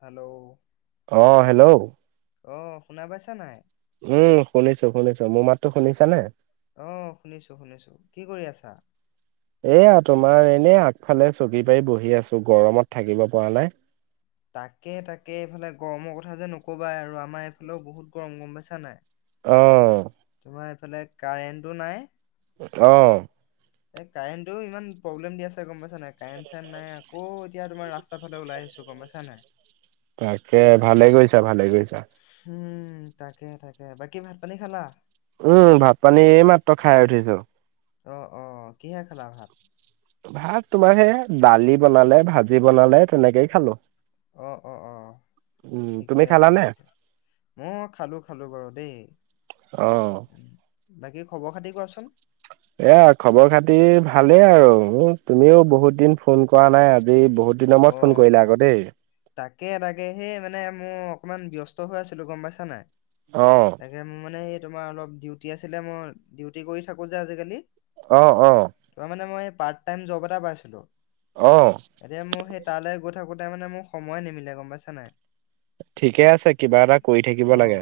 Hello অ hello অ শুনা পাইছা নাই? উম শুনিছো শুনিছো মোৰ মাততো শুনিছাানে আহ শুনিছো শুনিছো কি কৰি আছা? এয়া তোমাৰ এনে আগফালে চকী পাৰি বহি আছো গৰমত থাকিব পৰা নাই তাকে তাকে এইফালে গৰমৰ কথা যে নকবা আৰু আমাৰ এইফালেও বহুত গৰম গম বেচা নাই অ তোমাৰ এইফালে কাৰেণ্টটো নাই। আহ এই কাৰেণ্টটো ইমান প্ৰব্লেম দি আছে গম পাইছা নাই কাৰেণ্ট চাৰেণ্ট নাই আকৌ, এতিয়া তোমাৰ ৰা্তা ফালে ওলাই আহিছো গম পাইছা নাই? তাকে ভালে কৰিৈছা ভালে কৰিৈছা। উম তাকে তাকে বাকী ভাত পানী খালা? উম ভাত পানী মাত্ৰ খাই উঠিছো। অ অ কিহে খালা ভাত? ভাত তোমাৰ সে দালি বনালে ভাজি বনালে তেনেকেই খালো। অ', অ', অ'। উম তুমি ঠিকে আছে খালানে মই খালোঁ, খালোঁ বাৰু দেই। অ উম, বাকী খবৰ খাতি কোৱাচোন? এয়া খবৰ খাতি ভালেই আৰু, তুমিও বহুত দিন ফোন কৰা নাই আজি বহুত দিনৰ মুৰত ফোন অ', কৰিলা আকৌ দেই। তাকে, তাকে সেই মানে মোৰ অকমান ব্যস্ত হৈ আছিলোঁ গম পাইছা নাই? অ তাকে, মোৰ মানে এই তোমাৰ অলপ ডিউটি আছিলে মই ডিউটি কৰি থাকোঁ যে, আজিকালি। অ', অ'। তোমাৰ মানে মই পাৰ্ট টাইম জব এটা পাইছিলোঁ, অ অ এতিয়া মই সেই তালে গৈ থাকোঁতে মানে মোক সময় নিমিলে গম পাইছা নাই? ঠিকে আছে কিবা এটা কৰি থাকিব অ লাগে।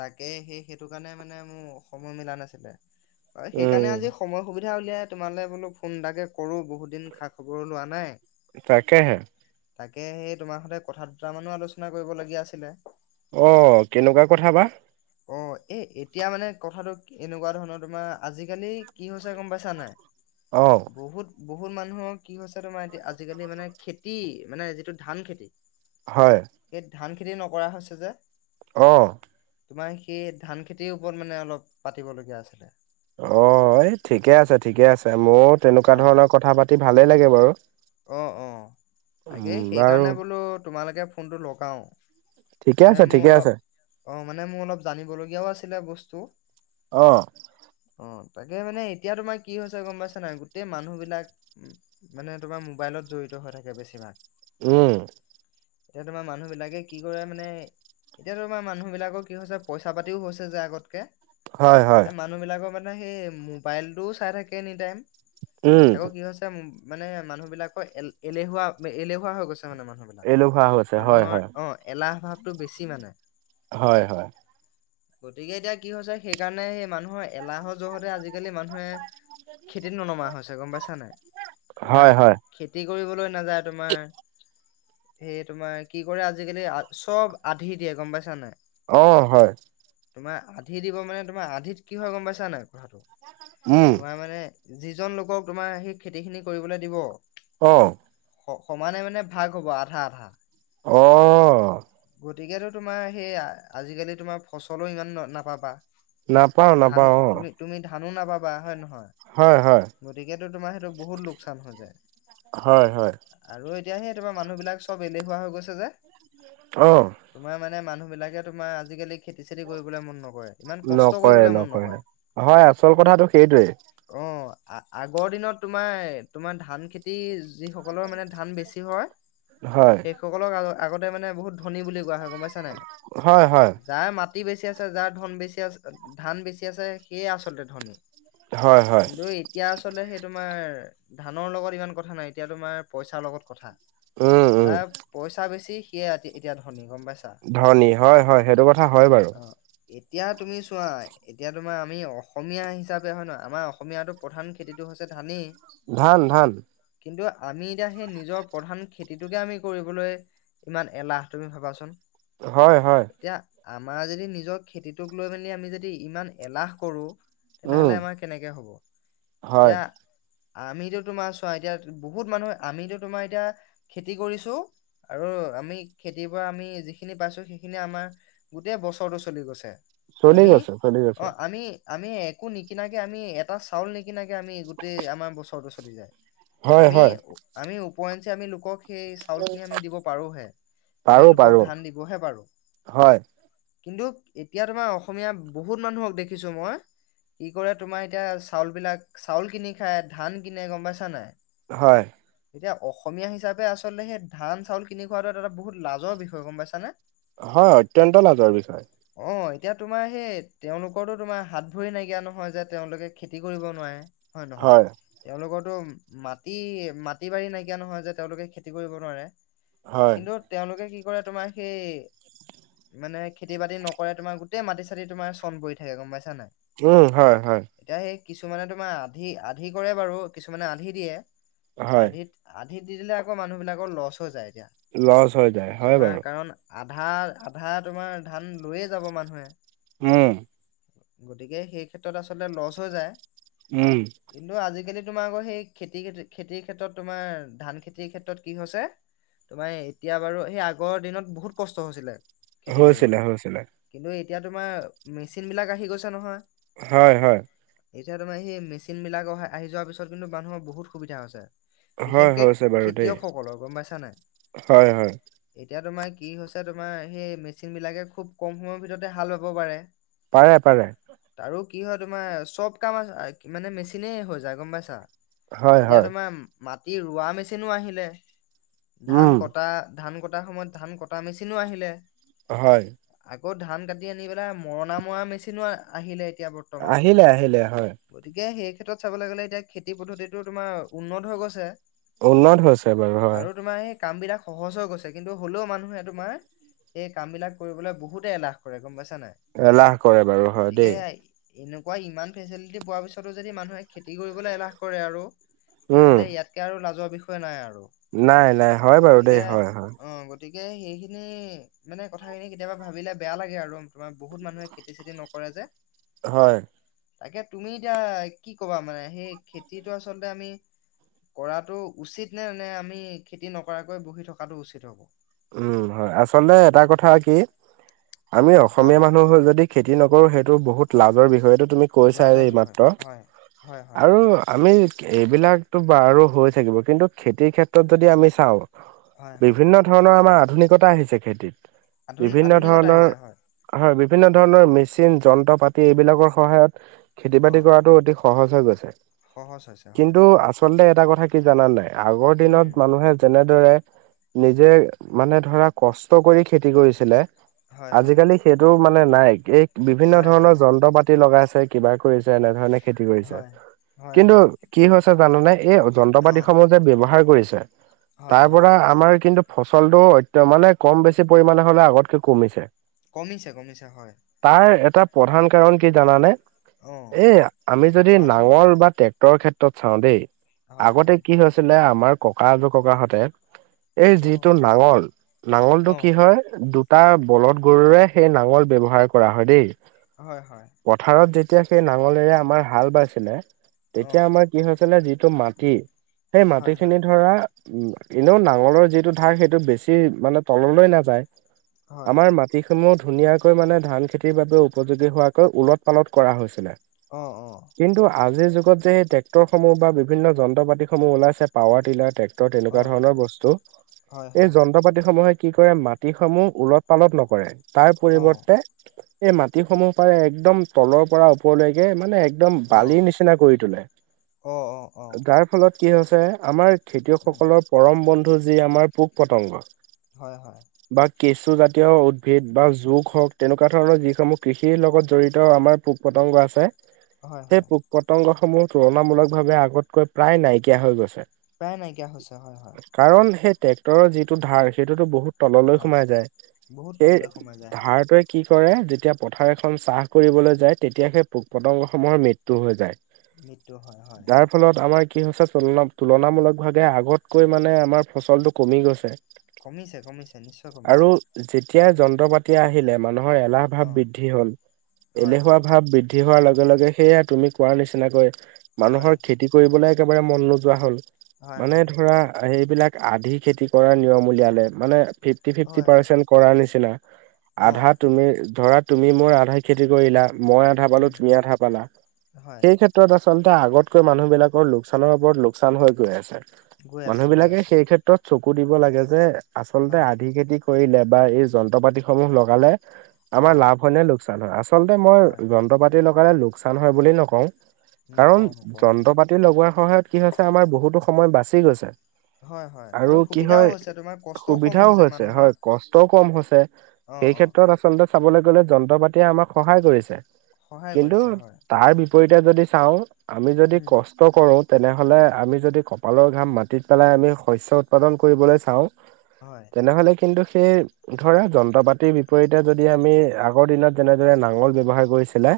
তাকে সেই, সেইটো কাৰণে মানে মোৰ সময় মিলা নাছিলে, অ', উম। সেইকাৰণে আজি সময় সুবি ধা, উলিয়াই তোমালে বোলোঁ ফোন এটাকে কৰোঁ বহুত দিন খা খবৰো লোৱা নাই। তাকেহে। তাকে, সেই তোমাৰ স'তে কথা দুটা মানো আলোচনা কৰিবলগীয়া আছিলে। অ', কেনেকুৱা কথা বা? অ', এ-এতিয়া মানে কথাটো এনেকুৱা ধৰণৰ তোমাৰ আজিকালি কি হৈছে গম পাইছা নাই? অ'। বহুত বহুত মানুহৰ কি হৈছে তোমাৰ, এতিয়া আজিকালি মানে খেতি মানে যিটো ধান খেতি। হয়। সেই ধান খেতি নকৰা হৈছে যে। অ'। তোমাৰ সেই ধান খেতিৰ ওপৰত মানে অলপ পাতিবলগীয়া আছিলে। অ ঠিকে আছে ঠিকে আছে মইো অ তেনেকুৱা ধৰণৰ কথা পাতি ভালেই লাগে বাৰু। অ অ উম তাকেই বাৰু সেইকাৰণে বোলো তোমালোকে ফোনটো লগাও। ঠিকে মানে আছে মোৰ ঠিকে আছে অলপ অ মানে মোৰ অলপ জানিবলগীয়াও আছিলে বস্তু। অঁ। অ' তাকে মানে এতিয়া তোমাৰ কি হৈছে গম পাইছা নাই গোটেই মানুহ বিলাক। মানে, তোমাৰ মোবাইলত জঢ়িত হয় থাকে বেছিভাগ। উম। এতিয়া তোমাৰ মানুহবিলাকে কি কৰে মানে এতিয়া তোমাৰ মানুহ বিলিলাকৰ কি হৈছে পইচা-পাতিও হৈছে যে আগতকে। হয় হয়। এই মানুহবিলাকৰ মানে সেই মোবাইলটোও চাই থাকে এনি টাইম। উম আকৌ কি হৈছে মানে মানুহবিলাকৰ এ এলেহুৱা এলেহুৱা হৈ গৈছে। মানে মানুহ বিলাক এলেহুৱা হৈছে হয় মানুহৰ হয় অ' এলাহ ভাৱটো বেছি মানে। হয় হয়। গতিকে এতিয়া কি হৈছে সেইকাৰণে মানুহৰ এলাহৰ জহতে আজিকালি মানুহে খেতিত ননমা হৈছে গম পাইছা নাই। তোমাৰ হয় হয় খেতিত কৰিবলৈ নাযায় তোমাৰ। সেই তোমাৰ কি কৰে আজিকালি চব আধি দিয়ে গম পাইছা নাই। অ' হয়। তোমাৰ আধি দিব মানে, তোমাৰ আধিত কি হয় গম পাইছা নাই? উম তোমাৰ মানে যিজন লোকক তোমাৰ সেই খেতি খিনি কৰিবলৈ দিব। অ'। সমানে মানে ভাগ হ'ব আধা আধা। অ'। গতিকেতো তোমাৰ সেইয়া আজিকালি তোমাৰ ফচলো ইমান ন নাপাবা। নাপাওঁ ধানো নাপাওঁ, অ'। তুমি তুমি ধানো নাপাবা হয় নহয়? হয় হয় গতিকেটো তোমাৰ সেইটো বহুত লো হৈ যায়, হয় হয় আৰু এতিয়া সেই তোমাৰ মানুহ বিলাক চব এলেহুৱা হৈ গৈছে যে। অ'। তোমাৰ মানে মানুহবিলাকে তোমাৰ আজিকালি খেতি চেতি কৰিবলে মন নকৰে ইমান কষ্ট কৰিবলৈ মন নকৰে। থাটো সেইটোৱে। অ আ, আগৰ দিনত তোমাৰ তোমাৰ ধান খেতি যিসকলৰ মানে ধান বেছি হয় হয় সেইসকলৰ আত আগতে মানে বহুত ধনী বুলি কোৱা হয়, গম পাইছানে হয় হয় নাই যাৰ মাত টি, বেছি আছে, যাৰ ধন বেছি আছে ধান বেছি আছে সেয়ে আচলতে ধনী। হয় হয় কিন্তু এতিয়া আচলতে সেই তোমাৰ ধানৰ লগত ইমান কথা নাই এতিয়া তোমাৰ পইচাৰ লগত কথা, উম উম যাৰ পইচা বেছি। সিয়ে এত-এতিয়া ধনী। গম পাইছা ধনী হয়, হয় সেইটো কথা হয় বাৰু। অ এতিয়া তুমি চোৱা, এতিয়া তোমাৰ আমি অসমীয়া হিচাপে হয় নহয় আমাৰ অসমীয়াটো প্ৰধান খেতিটো হৈছে ধানেই। ধান, ধান। কিন্তু আমি এতিয়া সেই নিজৰ প্ৰধান খেতিটোকে আমি কৰিবলৈ ইমান এলাহ তুমি ভাবাচোন। হয়, হয়। এতিয়া আমাৰ যদি নিজৰ খেতিটোক লৈ মেলি আমি যদি ইমান এলাহ কৰোঁ। উম তেনেহ'লে আমাৰ কেনেকে হ'ব হয় এতিয়া আমিটো তোমাৰ চোৱা এতিয়া বহুত মানুহ আমিটো তোমাৰ এতিয়া খেতি কৰিছোঁ। আৰু আমি খেতি পৰা আমি যিখিনি পাইছোঁ সেইখিনি আমাৰ গোটেই বছৰটো চলি গৈছে। চলি আমি গৈছে চলি অ গৈছে। আমি আমি একো নিকিনাকে আমি এটা চাউল নিকিনাকে আমি গোটেই আমাৰ বছৰটো চলি যায়। হয় আমি হয় আমি উপওৰিঞ্চি আমি পাৰো পাৰো লোকক। হয় [unintelligible] কিন্তু এতিয়া তোমাৰ অসমীয়া বহুত মানুহক দেখিছো মই। কি কৰে তোমাৰ এতিয়া চাউল বিলাক চাউল কিনি খায় ধান কনে গম পাইছা নাই। হয়। এতিয়া অসমীয়া হিচাপে আচলতে সেই ধান চাউল কিনি খোৱাটো এটা এটা বহুত লাজৰ বিষয় গম পাইছা নে? হয় অত্যন্ত লাজৰ বিষয়। অ এতিয়া তোমাৰ সেই তেওঁলোকৰটো তোমাৰ হাত ভৰি নাইকিয়া নহয় যে তেওঁলোকে খেতি কৰিব নোৱাৰে। হয় নহয়? তেওঁলোকৰতো মাটি মাটি বাৰী নাইকিয়া নহয় যে তেওঁলোকে খেতি কৰিব নোৱাৰে? হয় কিন্তু তেওঁলোকে কি কৰে তোমাৰ সেই। মানে খেতি বাতি নকৰে তোমাৰ গোটেই মাটি চাতি তোমাৰ চন পৰি থাকে গম পাইছ। উম হয় হয়। কিছুমানে তোমাৰ আধি আধি কৰে বাৰু কিছুমানে আধি দিয়ে হয় আধিত আ। সি দি দিলে আকৌ মানুহবিলাকৰ লছ হৈ যায়। এতিয়া লচ হৈ যায় হয় তোমাৰ বাৰু। কাৰণ আধা আধা তোমাৰ ধান লৈয়ে যাব মানুহে। উম। গতিকে সেই ক্ষেত্ৰত আচলতে লচ হৈ যায়। উম। কিন্তু আজিকালি তোমাৰ আকৌ সেই খেতি খেতিৰ ক্ষেত্ৰত তোমাৰ ধান খেতিৰ ক্ষেত্ৰত কি হৈছে। তোমাৰ এতিয়া বাৰু সেই আগৰ দিনত বহুত কষ্ট হৈছিলে। খেতি হৈছিলে কৰিবলে হৈছিলে। কিন্তু এতিয়া তোমাৰ মেচিন বিলাক আহি গৈছে নহয়। হয়, হয়। এতিয়া তোমাৰ সেই মেচিন বিলাক অহ আহি যোৱাৰ পিছত কিন্তু মানুহৰ বহুত সুবিধা হৈছে। হয় বিশেষকে হৈছে বাৰু দেই খেতিয়কসকলৰ গম পাইছা নাই হয় হয় এতিয়া তোমাক কি হৈছে তোমাৰ সেই মেচিন বিলাকে খুব কম সময়ৰ ভিতৰতে হাল বাব পাৰে। পাৰে, পাৰে। আৰু কি হয় তোমাৰ চব কাম আছে মানে মেচিনেই হৈ যায় গম পাইছা। হয় এতিয়া হয় তোমাৰ মাটি ৰোৱা মেচিনো আহিলে। ধান উম কটা ধান কটাৰ সময়ত ধান কটা মেচিনো আহিলে। হয়। আকৌ ধান কাটি আনি পেলাই মৰণা মৰা মেচিনো আহিলে। বৰ্তমান আহিলে, আহিলে হয়। গতিকে এতিয়া সেই ক্ষেত্ৰত চাবলৈ গ'লে এতিয়া খেতি পদ্ধতিটো তোমাৰ উন্নত হৈ গৈছে। উন্নত হৈছে বাৰু হয়। আৰু তোমাৰ এই কাম বিলাক সহজ হৈ গৈছে কিন্তু হ'লেও মানুহে তোমাৰ এই কাম বিলাক কৰিবলৈ বহুতে এলাহ কৰে গম পাইছা। নাই এলাহ কৰে বাৰু হয় গতিকে দেই। এনেকুৱা ইমান ফেচিলিটি পোৱাৰ পিছতো যদি মানুহে খেতি কৰিবলৈ এলাহ কৰে আৰু উম তেনেহ'লে ইয়াতকে আৰু লাজৰ বিষয় নাই আৰু। নাই, নাই হয় বাৰু দেই গতিকে হয় হয়। অ গতিকে সেইখিনি মানে কথাখিনি কেতিয়াবা ভাবিলে বেয়া লাগে আৰু তোমাৰ বহুত মানুহে খেতি চেতি নকৰে কৰে যে। হয়। তাকে তুমি এতিয়া কি কবা মানে সেই খেতিটো আচলতে আমি কৰাটো উচিত নে নে আমি খেতি নকৰাকৈ বহি থকাটো উচিত হব? উম হয় আচলতে এটা কথা কি আমি অসমীয়া অ' মানুহ যদি খেতি নকৰোঁ সেইটো বহুত লাজৰ বিষয়টো তুমি কৈছা লাজৰ বিষয় এইমাত্ৰ হয়, হয়, হয়, আৰু আমি এইবিলাকতো বাৰো হৈ থাকিব কিন্তু খেতিৰ ক্ষেত্ৰত যদি আমি চাওঁ হয় হয়। অ' আমাৰ আধুনিকতা আহিছে খেতিত। আধুনিক বিভিন্ন আধুনিকতা ধৰণৰ, আহিছে হয়, হয়। বিভিন্ন [inaudible] -ভিন্ন ধৰণৰ মেচিন, যন্ত্ৰ-পাতি এইবিলাকৰ সহায়ত খেতি-বাতি অ' কৰাটো অতি সহজ হৈ গৈছে। সহজ হৈছে হয়, কিন্তু আচলতে এটা কথা কি জানা নে নাই আগৰ উম, দিনত মানুহে যেনেদৰে নিজে মানে ধৰা কষ্ট কৰি খেতি কৰিছিলে। হয়, হয়। আজিকালি সেইটো মানে নাই। এই বিভিন্ন নাই, ধৰণৰ নাই, যন্ত্ৰ পাতি লগাইছ এই কিবা কৰিছে এনেধৰণে খেতি কৰিছে। হয়, হয়, কিন্তু হয়, কি হৈছে জাননে এই যন্ত্ৰ-পাতি অ' সমূহ যে ব্যৱহাৰ কৰিছ হয়, তাৰ হয়। পৰা আমাৰ কিন্তু ফচলটো অত্য মানে কম-বেছি পৰিমাণে হ'লেও আগতকে কমিছে। কমিছে। কমিছে। হয়। তাৰ প্ৰধান কাৰণ কি জানানে? অ' এ, আমি যদি কোৱাচোন? নাঙল বা টেক -টৰ ক্ষেত্ৰত চাও দেই, হয়, আগতে হয়, কি হৈছিলে আমাৰ ককা আজোককাহঁতে এই অ' যিটো নাঙল, নাঙলটো কি অ' হয়? দু তাৰ বলধ গৰুৰে সেই নাঙল ব্যৱহাৰ কৰা হয় দেই। হয়, হয়। পথাৰত যেতিয়া সেই নাঙলেৰে আমাৰ হাল বাইছিলে, অ' তেতিয়া আমাৰ কি হৈছিলে যিটো মাটি সেই মাটি হয়, খিনি হয়, ধৰা উম, এনেও নাঙলৰ যিটো ঢাৰ সেইটো বেছি মানে তললৈ নাযায়। হয়, আমাৰ মাটিস সমূহ ধুনীয়াকৈ মানে ধান খেতিৰ বাবে উপযোগী হোৱাকৈ ওলট-পালট কৰা হৈছিলে। অ' অ' কিন্তু আজিৰ যু -গত যে টেক্টৰসমূহ বা বিভিন্ন যন্ত্ৰ-পাতিসমূহ ওলাইছে পাৱাৰ টিলাৰ, টেক টৰ তেনেকুৱা অ' ধৰণৰ বস্তু। হয়, এই হয়, যন্ত্ৰ- পাতিসমূহ এ কি কৰে মাটিসমূহ ওলট-পালট নকৰে, তাৰ অ' পৰিৱৰ্তে এই মাটিসমূহ পাৰে একদম তলৰ পৰা ওপৰলৈকে মানে এগ একদম অ' বালিৰ নিচিনা কৰি তোলে। অ' অ' অ' যাৰ ফলত কি হৈছে আমাৰ উম, খেতিয়কসকলৰ পৰম বন্ধু যি আমাৰ পোক-পতংগ। হয়, হয়। কেঁচুজাতীয় উদ্ভিদ বা জোক হওক তেনেকুৱা ধৰণৰ যিসমূহ কৃষিৰ লগত জড়িত আমাৰ পোক পতং অংগ আছে। হয় সেই হয় পোক-পতংগসমূহ তুলনামূলকভাৱে আগতকৈ প্ৰায় নাইকিয়া হৈ গৈছে। প্ৰায় নাইকিয়া হৈছে। হয়। হয়। -টৰৰ যিটো ঢাৰ সেইটোতো বহু তললৈ হয় সোমাই যায়, বহুত সেই তললৈ সোমাই যায় হয় ঢাৰটোৱে কি কৰে। যেতিয়া পথাৰ এখন চাহ কৰিবলৈ যায় তেতিয়া সেই পোক-পতঙ্গসমূহৰ মৃত্যু হৈ যায়। মৃত্যু হয়। হয়। যাৰ ফলত আমাৰ কি হৈছে তুলনা তুলনামূলকভাৱে আগতকৈ মানে আমাৰ ফচলটো কমি গৈছে। কমিছে, কমিছে। নিশ্চয় কমিছে। এতিয়া যন্ত্ৰপাতি আহিলে মানুহৰ এলাহ ভাৱ অ বৃদ্ধি হ'ল। হয় এলেহুৱা হয় ভাৱ বৃদ -দ্ধি হোৱাৰ লগে লগে সেয়া তুমি কোৱাৰ নিচিনাকৈ হয় মানুহৰ খেতি কৰিবলৈ একেবাৰে মন নোযোৱা হ'ল। হয় মানে হয় ধৰা এইবিলাক আধি খেতি কৰাৰ নিয়ম উলিয়ালে মানে ফিফটি-ফিফটি হয় হয় পাৰচেন্ট কৰাৰ নিচিনা, অ আধা তুমি ধৰা তুমি মোৰ আধাই খেতি কৰিলা, মই আধা পালো। উম তুমি আধা পালা। হয় সেই ক্ষেত্ৰত আছ আচলতে আগতকৈ মানুহ বিলাকৰ লোকচানৰ ওপৰত লোকচান হৈ গৈ আছে। গৈ মানুহ আছে। গৈ বিলাকে আছে। সেই ক্ষেত্ৰত চকু দিব লাগে যে আচলতে হয় আধি খেতি কৰিলে বা এই যন্ত্ৰপাতিসমূহ লগালে অ আমাৰ লাভ হয়নে লোকচান হয়, আচলতে মই হয় যন্ত্ৰ- পাতি লগালে লোকচান হয় বুলি নকওঁ। কাৰণ নকওঁ নকওঁ হয় যন্ত্ৰ- পাতি লগোৱাৰ সহায়ত কি হৈছে আমাৰ বহুতো সময় বাচি গৈছে। হয় হয় আৰু কি সুবিধাও হৈছে হয়, তোমাৰ কষ্টও কম সুবিধাও হৈছে। মানুহৰ হয়, কষ্টও কম হৈছ অ সেই অ ক্ষেত্ৰত আচলতে চাবলৈ গলে যন্ত্ৰ-পাতিয়ে আমাক সহায় কৰিছে। সহায় কিন্তু কৰিছে হয় তাৰ বিপৰীতে যদি চাওঁ আমি যদি উম কষ্ট কৰো তেনেহ'লে আমি যদি কপালৰ ঘাম মাটিত পেলাই আমি শস্য উৎপাদন কৰিবলৈ চাওঁ হয় তেনেহ'লে কিন্তু সেই ধৰা যন্ত্ৰ পাতিৰ বিপৰীতে যদি আমি আগৰ দিনত যেনেদৰে নাঙল ব্যৱহাৰ কৰিছিলে।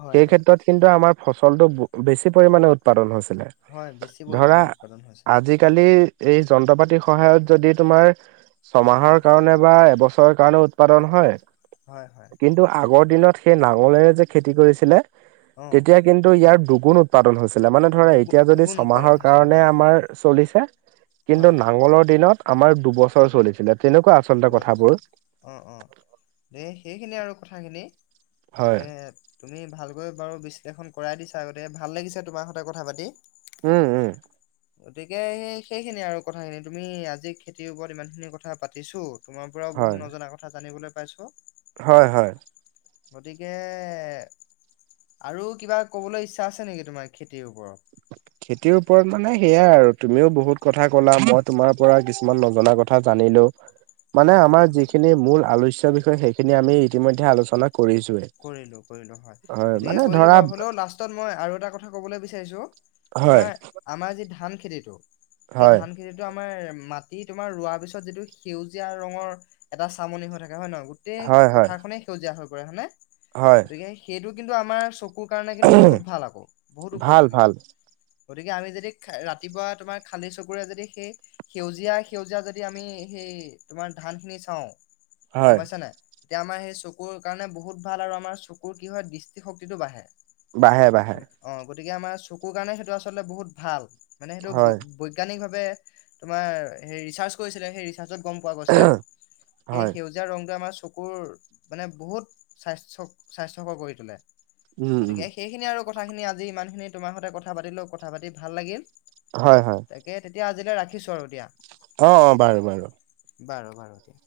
হয় সেই হয় ক্ষেত্ৰত কিন্তু আমাৰ ফচলটো বেছি পৰিমানে উৎপাদন হৈছে। হয় বেছি পৰিমাণে উৎপাদন হৈছিলে। আজিকালি এই যন্ত্ৰ পাতিৰ সহায়ত যদি তোমাৰ উম ছমাহৰ কাৰণে বা এবছৰ ৰ কাৰণে উৎপাদন হয় হয় হয় কিন্তু আগৰ দিনত সেই নাঙলেৰে যে খেতি কৰিছিলে। অ তেতিয়া কিন্তু ইয়াৰ দুগুণ উৎপাদন হৈছে। ছিলে মানে ধৰে দুগু এতিয়া যদি দুগুণ উৎপাদন ছমাহৰ হৈছিলে কাৰণে হয় আমাৰ চলিছে কিন্তু হয় নাঙলৰ দিনত আমাৰ দুবছৰ চলিছিলে। তেনেকুৱা আচলতে দুবছৰ কথাবোৰ চলিছিল অ', অ', দেই সেইখিনি আৰু কথাখিনি। হয় তাকে তুমি ভালকৈ বাৰু বিশ্লেষণ কৰাই দিছা আগতে ভাল লাগিছে তোমাৰ সতে কথা পাতি। উম, উম। গতিকে সেই সেইখিনিয়ে আৰু কথাখিনি তুমি আজি খেতিৰ ওপৰত ইমান খিনি কথা পাতিছো। তোমাৰ পৰাও বহুত হয় নজনা কথা জানিবলৈ পাইছো। হয়, হয়। গতিকে আৰু কিবা ক'বলৈ ইচ্ছা আছে নেকি তোমাৰ খেতিৰ ওপৰত? [inaudible] খেতিৰ ওপৰত মানে সেয়াই আৰু তুমিও বহুত কথা ক'লা মই তোমাৰ পৰা কিছুমান নজনা কথা জানিলো। মানে হয় আমাৰ হয় হয় যিখিনি মূল আলোচ্য বিষয় সেইখিনি আমি ইতিমধ্যে আলোচনা কৰিছোৱে। কৰিলো, কৰিলো হয় গতিকে মানে কৰিলো ধৰা বাৰু হ'লেও লাষ্টত মই আৰু এটা কথা ক'বলৈ বিচাৰিছো হয় তোমাৰ আমাৰ যি ধান খেতিটো সেই হয় ধান খেতিটো আমাৰ মাটি তোমাৰ ৰোৱাৰ পিছত যিটো সেউজীয়া ৰঙৰ এটা চামনি হৈ থাকে হয় ন' গোটেই হয় হয় পথাৰ খনে সেউজীয়া হৈ পৰে হয়নে হয় গতিকে সেইটো কিন্তু আমাৰ চ কুৰ কাৰণে কিন্তু বহুত ভাল আকৌ, বহুত ভাল উপযোগী। ভাল গতিকে আমি যদি ৰাতিপুৱা তোমাৰ খালী চকুৰে যদি সেই সেউজীয়া সেউজীয়া যদি আমি সেই তোমাৰ ধান খিনি চাওঁ হয় গম পাইছানে নাই এতিয়া আমাৰ সেই চকুৰ কাৰণে বহুত ভাল আৰু আমাৰ চকুৰ কি হয় দৃষ্টিশক্তিটো বাঢ়ে। বাঢ়ে, বাঢ়ে। অ গতিকে আমাৰ চকুৰ কাৰণে সেইটো আচলতে বহুত ভাল মানে সেইটো হয় বৈজ্ঞানিক ভাৱে তোমাৰ ৰিচাৰ্ছ কৰিছিলে সেই ৰিচাৰ্ছত গম পোৱা গৈছে সেই হয় সেউজীয়া ৰংটোৱে আমাৰ চকুৰ মানে বহুত স্বাস্থ্য-স্বাস্থ্যকৰ কৰি তোলে উম উম গতিকে সেইখিনি আৰু কথা খিনি আজি ইমান খিনি তোমাৰ সৈতে কথা পাতিলো কথা পাতি ভাল লাগিল, হয় হয় তাকে তেতিয়া আজিলৈ ৰাখিছো আৰু দিয়া। অ', অ', বাৰু, বাৰু। বাৰু, বাৰু দিয়া।